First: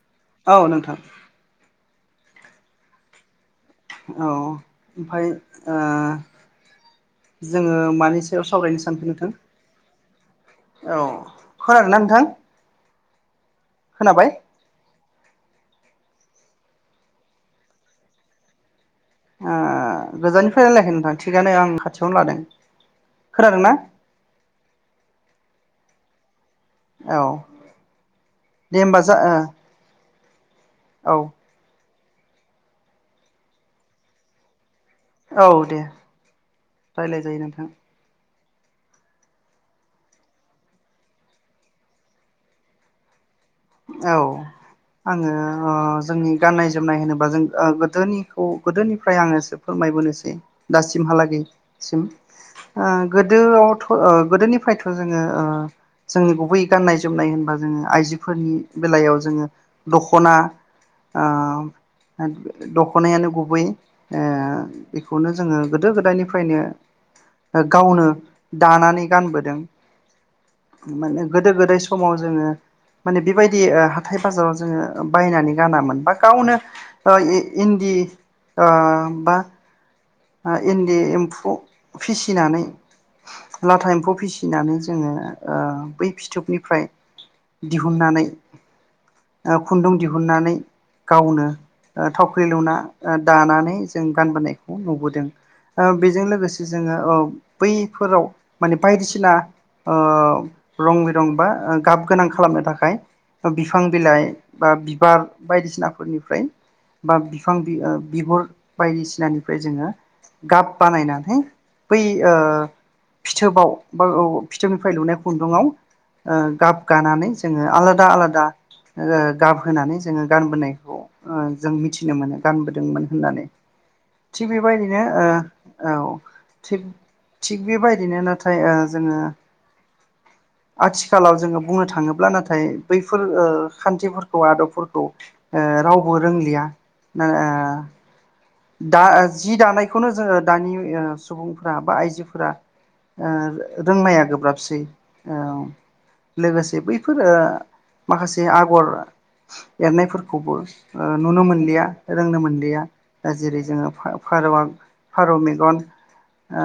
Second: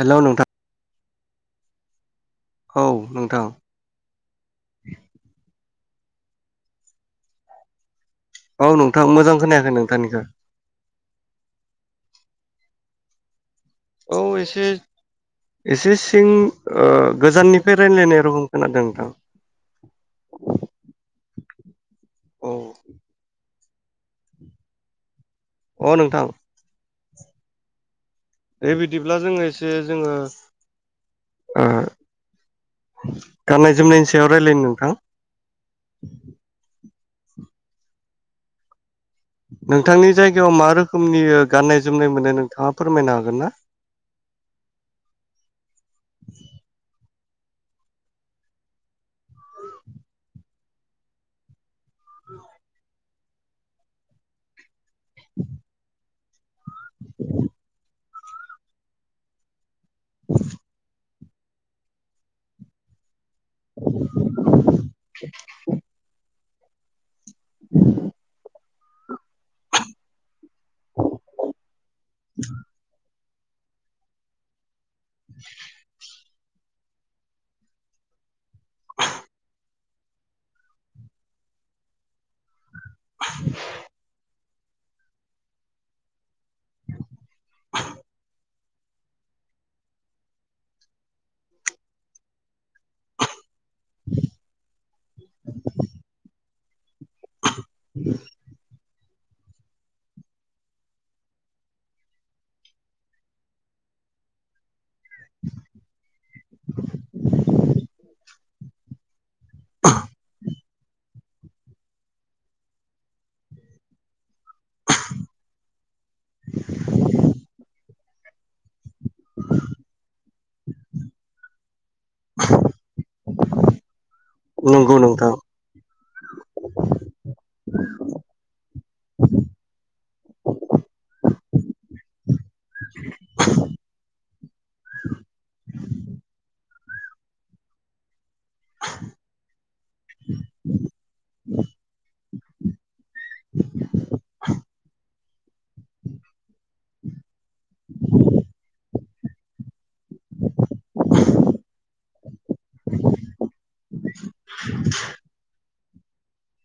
Hello नोंथां औ नोंथां औ नोंथां औ ओमफ्राय ओ जोङो मानि सायाव औ सावरायनो सानखो नोंथां मोजां खोनायाखै नोंथांनिखो खोनादों ना नोंथां औ खोनाबाय एसे एसे सिं गोजाननिफ्राय रायजलायनाय रखम खोनादों नोंथां ओ गोजाननिफ्राय रायलायखगोन नोंथां थिगआनो आं खा खाथियावनो लादों औ खोनादोंना अ नोंथां औ बे दे होमबा जा बिदिब्ला जोङो ओ एसे जोङो ओ गाननाय जोमनायनि सायाव रायज्लायनो नोंथां औ दे राय्लाय जायो नोंथाङा नोंथांनि जायगायाव मा रोखोमनि गाननाय जोमनाय मोनो नोंथाङा फोरमायनो हागोन ना? औ आङो ओ- जोंनि गाननाय जोमनाय होनोबा जों। ओ-गोदोनिखौ गोदोनिफ्राय आङोसो फोरमायबोनोसै दासिमहालागैसिम जों ओ-गोदोआवथ' ओ-गोदोनिफ्राय। थ जोङो ओ- जोंनि गुबै गाननाय जोमनाय होनबा जोङो आइजो। फोरनि बेलायाव जोङो। दख'ना। ओ-दख'नायानो गुब बै ओ- बेखौनो जोङो गोदो गोदायनि फ्रायनो गावनो जानानै गानबो दों माने गोदो गोदाय समाव जोङो। माने बेबायदि ओ-हाथाय बाजाराव जोङो। बायनानै गानामोन बा गावनो। ओ-इ-इन्दि ओ-बा। आ-इन्दि एम्फौ फिसिनानै। लाथा एम्फौ फिसि फिसिनानै जोङो ओ-बै फिथोब। निफ्राय दिहुननानै। ओ-खुन्दुं दिहुननानै गावनो ओ-थावख्रि लुना। ओ-दानानै जों गानबोनाय। नुबोदों ओ-बेजों लोग [unintelligible] जोङो औ बैफोराव माने। बायदिसिना ओ- रं बिरं बा गाब गोनां खालामनो थाखाय बिफां बिलाइ बा बिबार बायदिसिनाफोरनिफ्राय बा बिफां बि ओ- बिहुर बायदिसि फ्राय जोङो गाब बानायनानै। है बै ओ-फिथोबाव बो औ। फिथोबनिफ्राय लुनाय खुन्दुंआव ओ- गाब गानानै जोङो आलाद दा आलादा। ओ- गाबहोनानै जोङो। गानबोनायखौ ओ-जों मिथि फिनो मोनो गानबोदोंमोन होननानै । थिग नंगौ बेबायदिनो नोंथां ओ-औ थिग थिग बेबायदिनो नाथाय ओ- जोङो आथिखालाव जोङो। बुंनो थाङोब्ला नाथाय थाय बैफोर ओ खान्थिफोर आदबफोरखौ ओ रावबो रोंलिया ओ दा ओ जि दानाय खौनो जोङो दानि ओ सुबुंफोरा बा आइजोफोरा ओ रोंनाया गोब्राबसै ओ लोगोसे बैफोर ओ माखासे आगर एरनायफोरखौबो ओ नुनो मोनलिया रोंनो मोनलिया। ओ जेरै जोङो फा-फारौ फारौ मेगन ओ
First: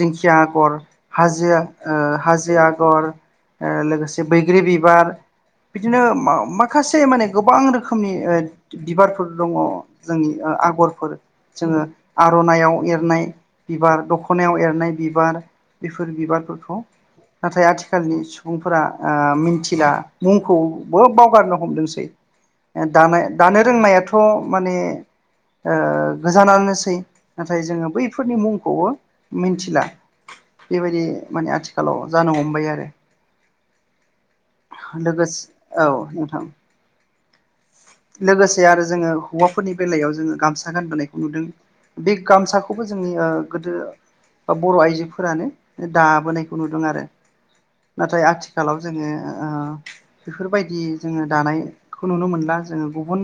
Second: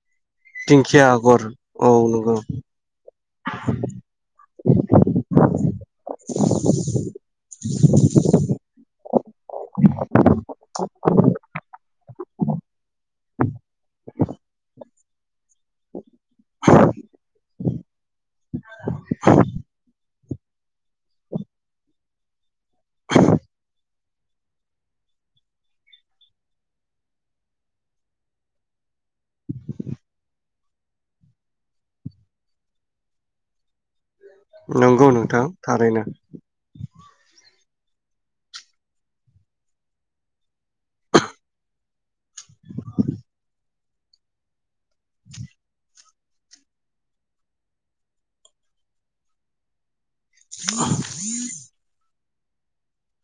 दिंखिया आगर दिंखिया आगर हाजो औ ओ नंगौ हाजो आगर ओ लोगोसे बैग्रि बिबार बिदिनो मा-माखासे माने गोबां रोखोमनि ओ बिबारफोर दङ जोंनि आग' फोर जोङो आर'नाइाव एरनाय बिबार दख'नायाव एरनाय बिबार बेफो बेफोर बिबारफोरखौ नाथाय आथिखालनि सुबुंफोरा ओ मिन्थिला मुंखौ बो बावगारनो हमदोंसै दानाय दानो रोंनायाथ' माने ओ गोजानानोसै नाथाय जोङो बैफोरनि मुंखौबो मिनथिला बेबायदि माने आथिखालाव जानो हमबाय आरो नंगौ लोगोसे नोंथां औ थारैनो। नोंथां लोगोसे आरो जोङो हौवाफोरनि बेलायाव जोङो गाम सा गानबोनायखौ नुदों बे गामसाखौबो जोंनि ओ गोदो बर' आइजोफोरानो दाबोनायखौ नुदों आरो नाथाय आथिखालाव जोङो ओ बेफोरबायदि जोङो दानाय खौ नुनो मोन ना जोङो गुबन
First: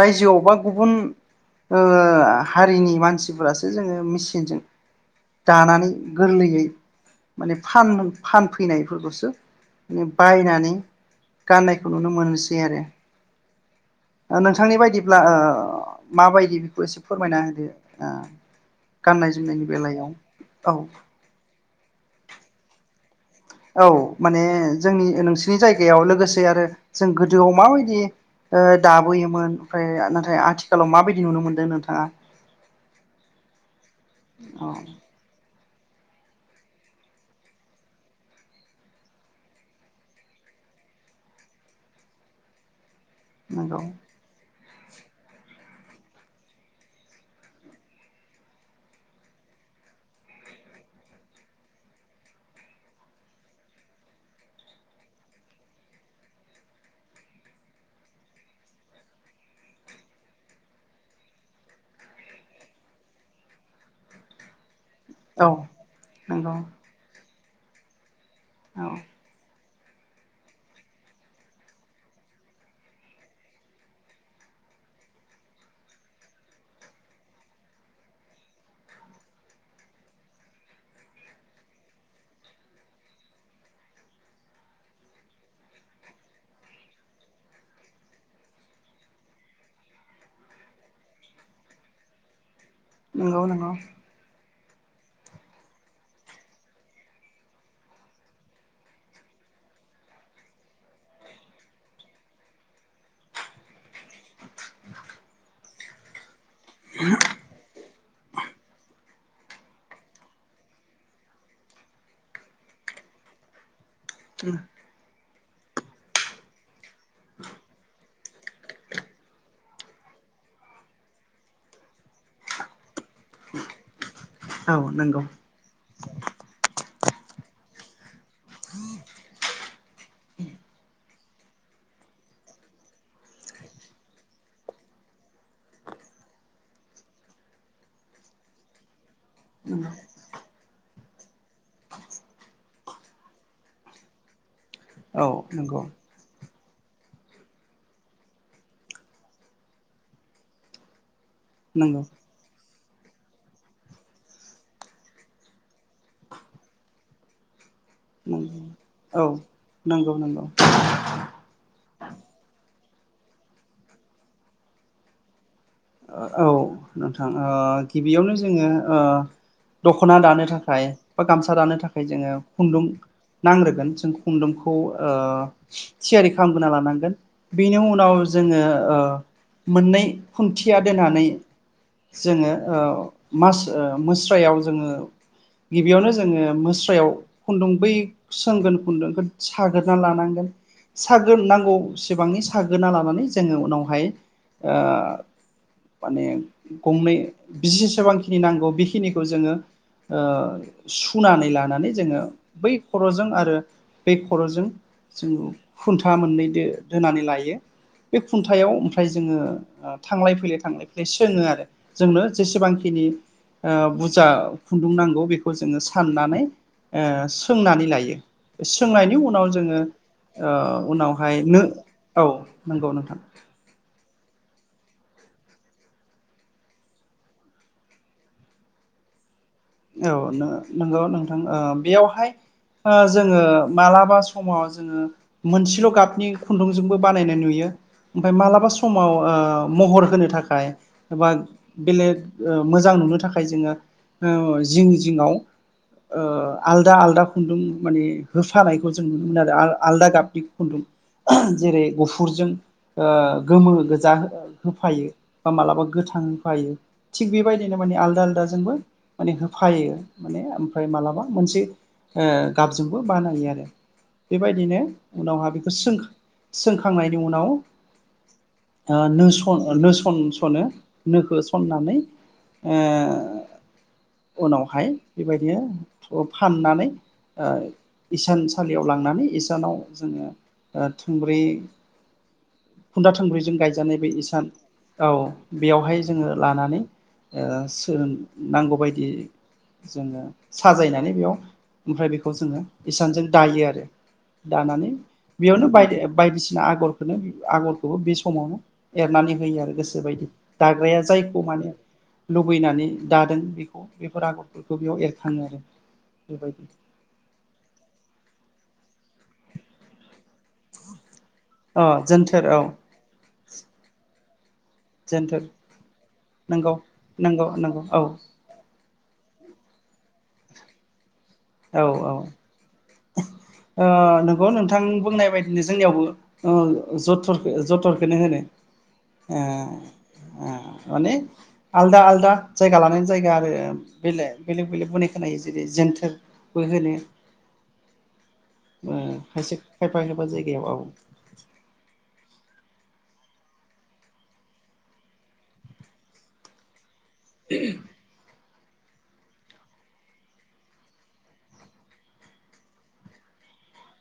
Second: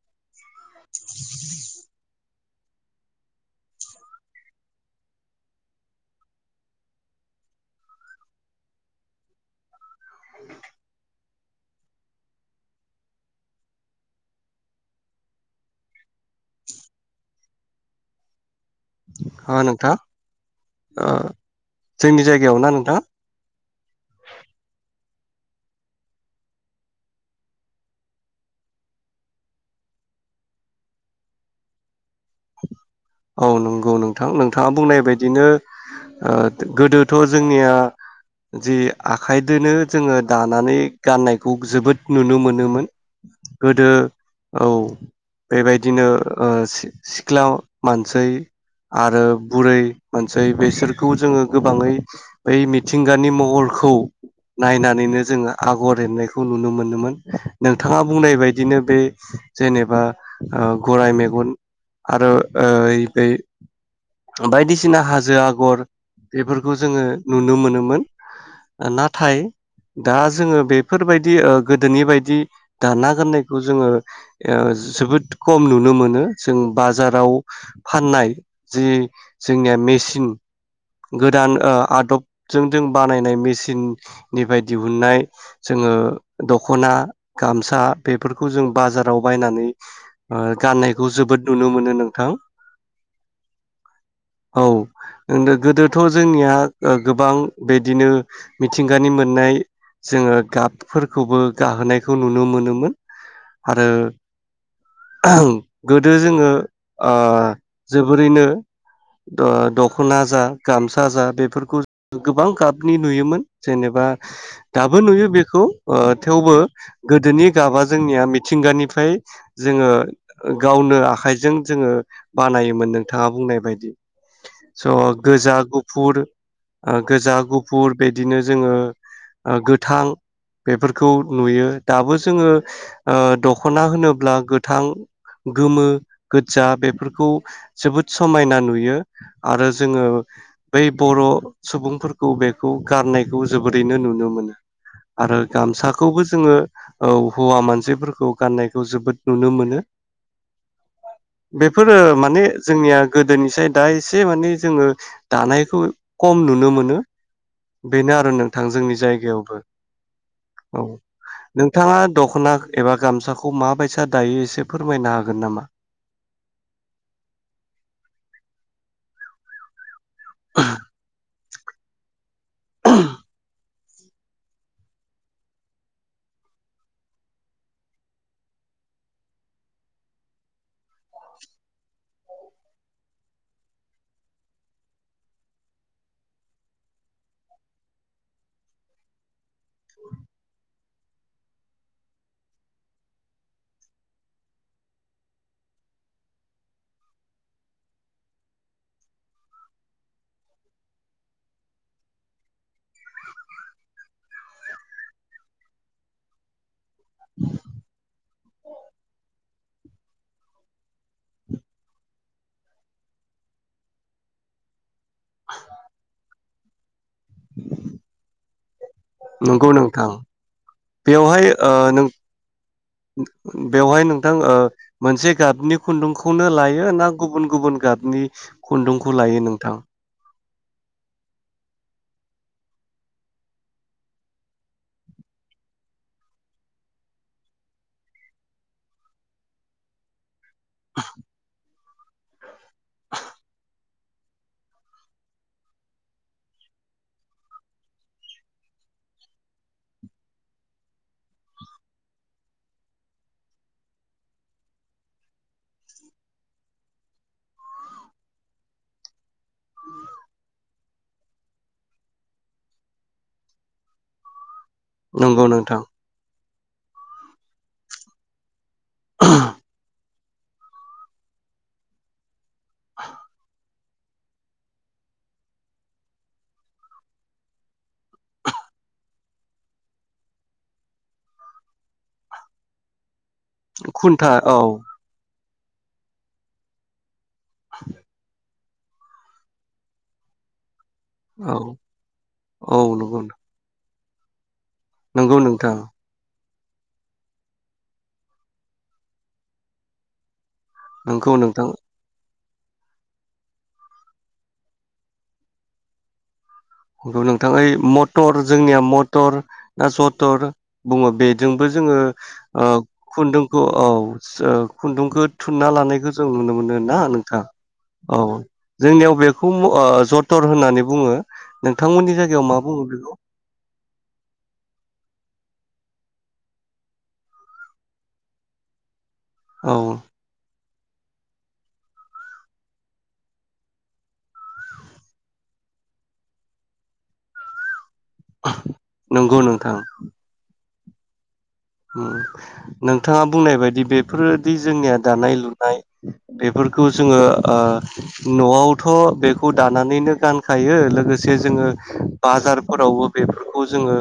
रायजोआवबा ओ आ हारिनि मानसिफोरासो जोङो मेचिनजों दानानै गोरलैयै माने फाननो फानफैनायफोरखौसो बायनानै गाननायखौ नुनो मोनोसै आरो ओ नोंथांनि बायदिब्ला ओ माबायदि एसे फोरमायना होदो ओ । अ नोंथां ओ जोंनि जायगायाव ना नोंथां? औ माने जोंनि नोंसिनि जायगायाव लोगोसे आरो जों गोदोआव माबायदि दाबोयोमोन ओमफ्राय नाथाय आथिखालाव माबायदि नुनो मोनदों नोंथाङा? औ नंगौ । औ नोंथां नोंथाङा औ बुंनाय बायदिनो ओ गोदोथ' जोंनिया जि आखाइदोनो जोङो दानानै गाननायखौ जोबोद नुनो मोनोमोन नंगौ गोदो । औ बेबायदिनो ओ सिख्ला मानसै आरो बुरै मानसै बेसोरखौ जोङो गोबाङै बै मिथिंगानि महरखौ नायनानैनो जोङो आगर एरनायखौ नुनो मोनोमोन नोंथाङा बुंनाय बदिनो बे जेनेबा गराइ मेगन आरो ओ बायदिसिना हाजो औ आगर नंगौ बेफोरखौ जोङो नुनो मोनोमोन औ नाथाय दा जोङो बेफोरबायदि ओ गोदोनि बायदि दाना गाननायखौ जोङो ओ जोबोद खम नुनो मोनो जों बाजाराव फाननाय जि जोंनिया मेसिन गोदान ओ आदबजों जों बानायनाय मेसिननि बाय दिहुननाय जोङो दख'ना, गामसा बेफोरखौ जों बाजाराव बायनानै ओ गाननायखौ जोबोद नुनो मोनो नोंथां नंगौ-नंगौ औ गोदोथ' जोंनिया गोबां बिदिनो मिथिंगानि मोननाय जोङो गाबफोरखौबो गाहोनायखौ नुनो मोनोमोन आरो गोदो जोङो आ जोबोरैनो आ दख'ना जा गामसा जा बेफोरखौ गोबां गाबनि नुयोमोन जेने बा दाबो नुयो बे खौ ओ थेवबो गोदोनि गाबा जोंनिया मिथिंगानिफ्राय जोङो गावनो आखाइजों जोङो बानायोमोन नोंथाङा बुंनाय बायदि औ स' नंगौ गोजा गुफुर गोजा, गुफुर बे बिदिनो जोङो ओ गो गोथां बेफोरखौ नुयो दाबो जोङो दख'ना होनोब्ला गोथां, गोमो गोदजा बेफोरखौ जोबोद समायना नुयो आरो जोङो बै बर' सुबुंफोरखौ बेखौ गाननायखौ जोबोरैनो नुनो मोनो आरो औ नंगौ गामसाखौबो जोङो औ हौवा मानसिफोरखौ गाननायखौ जोबोद नुनो मोनो बेफोरो नंगौ नंगौ माने जोंनिया गोदोनिसाय दा एसे माने जोङो दानायखौ खम नुनो मोनो बेनो आरो नोंथां जोंनि जायगायाव नंगौ-नंगौ नोंथाङा दख'ना एबा गामसाखौ माबायसा दायो एसे फोरमायनो हागोन नामा औ नोंथां ओ गिबियावनो जोङो ओ दखना दानो थाखाय बा गामसा दानो थाखाय जोङो खुन्दुं नांग्रोगोन। खुन्दुंखौ ओ थियारि खालामगोना लानांगोन बेनि उनाव जोङो ओ मोननै खुन्थि। खिथिया दोनानै जोङो मास मुस्रायाव जोङो ओ गिबियावनो जोङो ओ मुस्रायाव खुन्दुं बै सोंगोन खुन्दुंखौ। सागोरना लानांगोन। सागोन नांगौ सिबांनि सागोना लानानै जोङो उनावहाय ओ। माने गंनै जसेसेबांखिनि नांगौ बेखिनिखौ जोङो ओ सुनानै लानानै जोङो बै ओ खरजों आरो बै खरजों जोंङ खुन्था मोननैदो। दोनानै लायो। बे खुन्थायाव ओमफ्राय जोङो। थांलाय- फैलाय, थांलाय-फैलाय सोंङो आरो जोंनो जेसेबांखिनि ओ बुरजा खुन्दुं नांगौ बेखौ जोङो साननानै ओ सोंनानै लायो। सोंनायनि उनाव नंगौ जोङो नोंथां उनावहाय बेवहाय नो ओ नों औ नंगौ नोंथां। बेवहाय नोंथां ओ मोनसे गाबनि खुन्दुंखौनो लायो ना गुबुन गुबुन गाबनि खुन्दुंखौ लायो नों? औ नो नोंगौ नोंथां ओ बेयावहाय ओ जोङो मालाबा समाव जोङो मोनसेल' गाबनि खुन्दुंजोंबो बानायनाय नुयो ओमफाय मालाबा समाव ओ महर होनो थाखा खाय एबा बेलेग ओ मोजां नुनो थाखाय जोङो ओ जिं जिङआव ओ आलदा आलदा खुन्दुं माने होफानायखौ जों नुनो मोनो आरो आलदा गाबनि खुन्दुं जेरै गुफुरजों ओ गोमो गोजा होफायो बा मालाबा गोथां होफायो थिग बेबायदिनो माने आलदा आलदाजोंबो माने हो फायो माने ओम फाय मालाबा मोनसे ओ गाबजोंबो बानायो आरो बेबायद बिनो नंगौ उनावहा बेखौ नोंथां सोंख सोंखांनायनि उनाव ओ नोस नोसन थनो नोखो सननानै ओ उनावहाय बेबायदिनो फाननानै ओ इसानसालियाव लांनानै इसानाव जोङो ओ थुंब्रै खुन्दा थोंब्रैजों गायजानाय बे खुन्था इसान औ औ। बेयावहाय जोङो लानानै ओ सोन नांगौबायदि जोङो साजायना [unintelligible] [unintelligible] बेयाव औ ओमफ्राय बेखौ जोङो औ नंगौ इसानजों दायो आरो। दानानै नंगौ बेयावनो नोंथां बाय बायदिसि [unintelligible] ना आगरखौनो आगरखौबो बे समावनो एरनानै होयो आरो गोसोबायदि। दाग्राया नंगौ जायखौ नोंथां माने लुबैनानै दादों बेखौ बेफोर आगरफोरखौ बेयाव एरखाङो आरो बेबायदि। [unintelligible] नोंथां ओइ मटर जोंनिया मट थर ना जथर बुङो बेजोंबो अ जोङो जोनथोर औ ओ खुन्दुं खौ औ सो [unintelligible] खुन्दुंखौ जोनथोर थुनना लानायखौ जों नुनो नंगौ मोनो ना नोंथां नंगौ नंगौ औ। जोंनियाव बेखौ म ओ जथर होननानै बुङो। औ औ नोंथांमोननि जायगायाव मा बुङो बेखौ ओ नंगौ नोंथां बुंनाय बायद [unintelligible] जोंनियावबो ओ जथर जथरखोनो होनो। ओ औ ओ माने आलदा आलदा जायगा लानानै जायगा आरो बेले बेलेग बेलेग बुनाय खोनायो जेरै जोन्थोर बो होनो नंगौ खायसे नोंथां खायफा खायफा जायगायाव औ नोंथाङा बुंनाय बायदि बेफोरदि जोंनिया दानाय लुनाय बेफोर खौ जोङो न'आव थ' बेखौ दानानैनो गानखायो लोगोसे जोङो बाजारफोरावबो बेफोरखौ जोङो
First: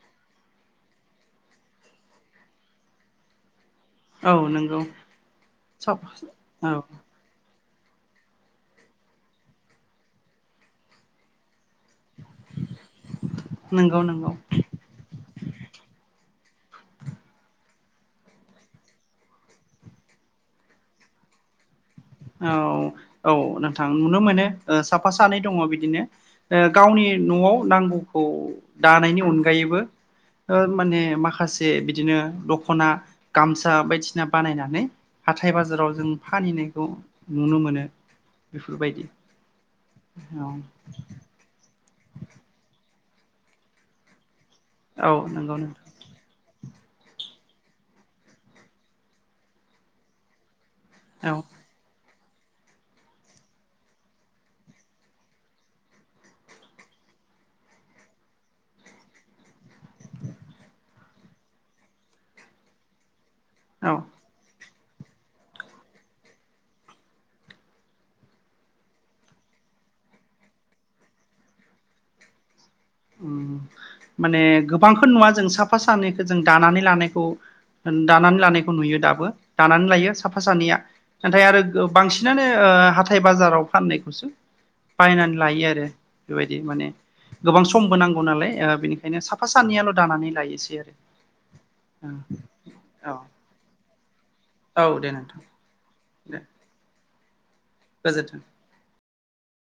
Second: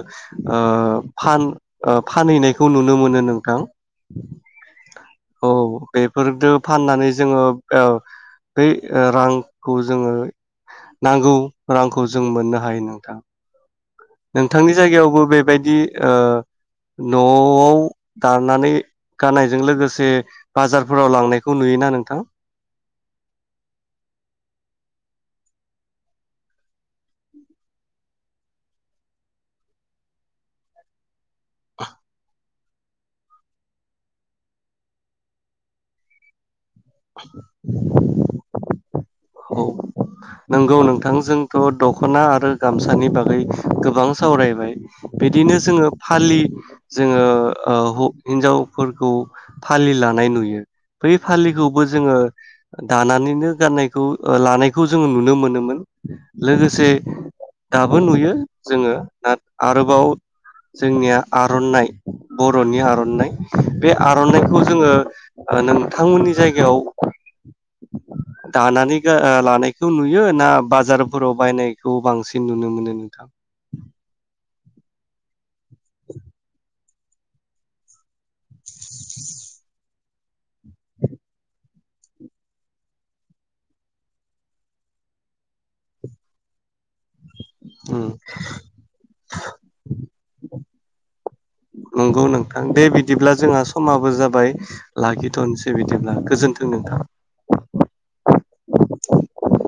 फानहैनाय खौ नुनो मोनो नोंथां औ नंगौ औ सब बेफोरजों औ फाननानै जोङो औ बै रांखौ जोङो नांगौ रांखौ जों मोननो हायो नोंथां नंगौ नंगौ नोंथांनि जायगायावबो बेबायदि न'आव दानानै गाननायजों लोगोसे बाजारफोराव लांनायखौ नुयोना नों औ औ नोंथां नुनो मोनो साफा सानै दङ बिदिनो गावनि न'आव नांगौखौ दानायनि अनगायैबो माने माखासे माखासे बिदिनो द खना गामसा बायदिसिना बानायनानै हाथाय बाजाराव जों फाननायखौ नुनो मोनो बेफोरबायदि औ औ नंगौ नोंथां जोंथ' द दख'ना आरो गामसानि बागै गोबां सावरायबाय औ नंगौ बिदिनो जोङो नोंथां फालि जोङो हिनजावफोरखौ फालि लानाय नुयो बै औ फालिखौबो जोङो दानानैनो गाननाय खौ लानायखौ जोङो नुनो मोनोमोन लोगोसे दाबो नुयो जोङो आरोबाव जोंनिया आर'नाइ बर'नि आर'नाइ बे औ आर'नाइखौ जोङो नोंथांमोननि जायगायाव दानानै लानायखौ नुयो ना बाजारफोराव बायनायखौ बांसिन नुनो मोनो नोंथां? ओम माने गोब बांखौनो नुवा जों साब साफा सानैखौ जों दानानै लानाय खौ होन दानानै लानायखौ नुयो दाबो दानानै लायो साफा सानैया नाथाय आरो बांसिनानो ओ हाथाय बाजाराव फाननायखौसो बायनानै लायो आरो बेबायदि माने गोबां समबो उम नांगौ नालाय ओ बेनिखायनो साफा सानैयाल दानानै लायोसै आरो औ [unintelligible] बाय औ दे नोंथां लाखिथनसै बिदि ब्ला दे गोजोन्थों नोंथां। गोजोन्थों लांदां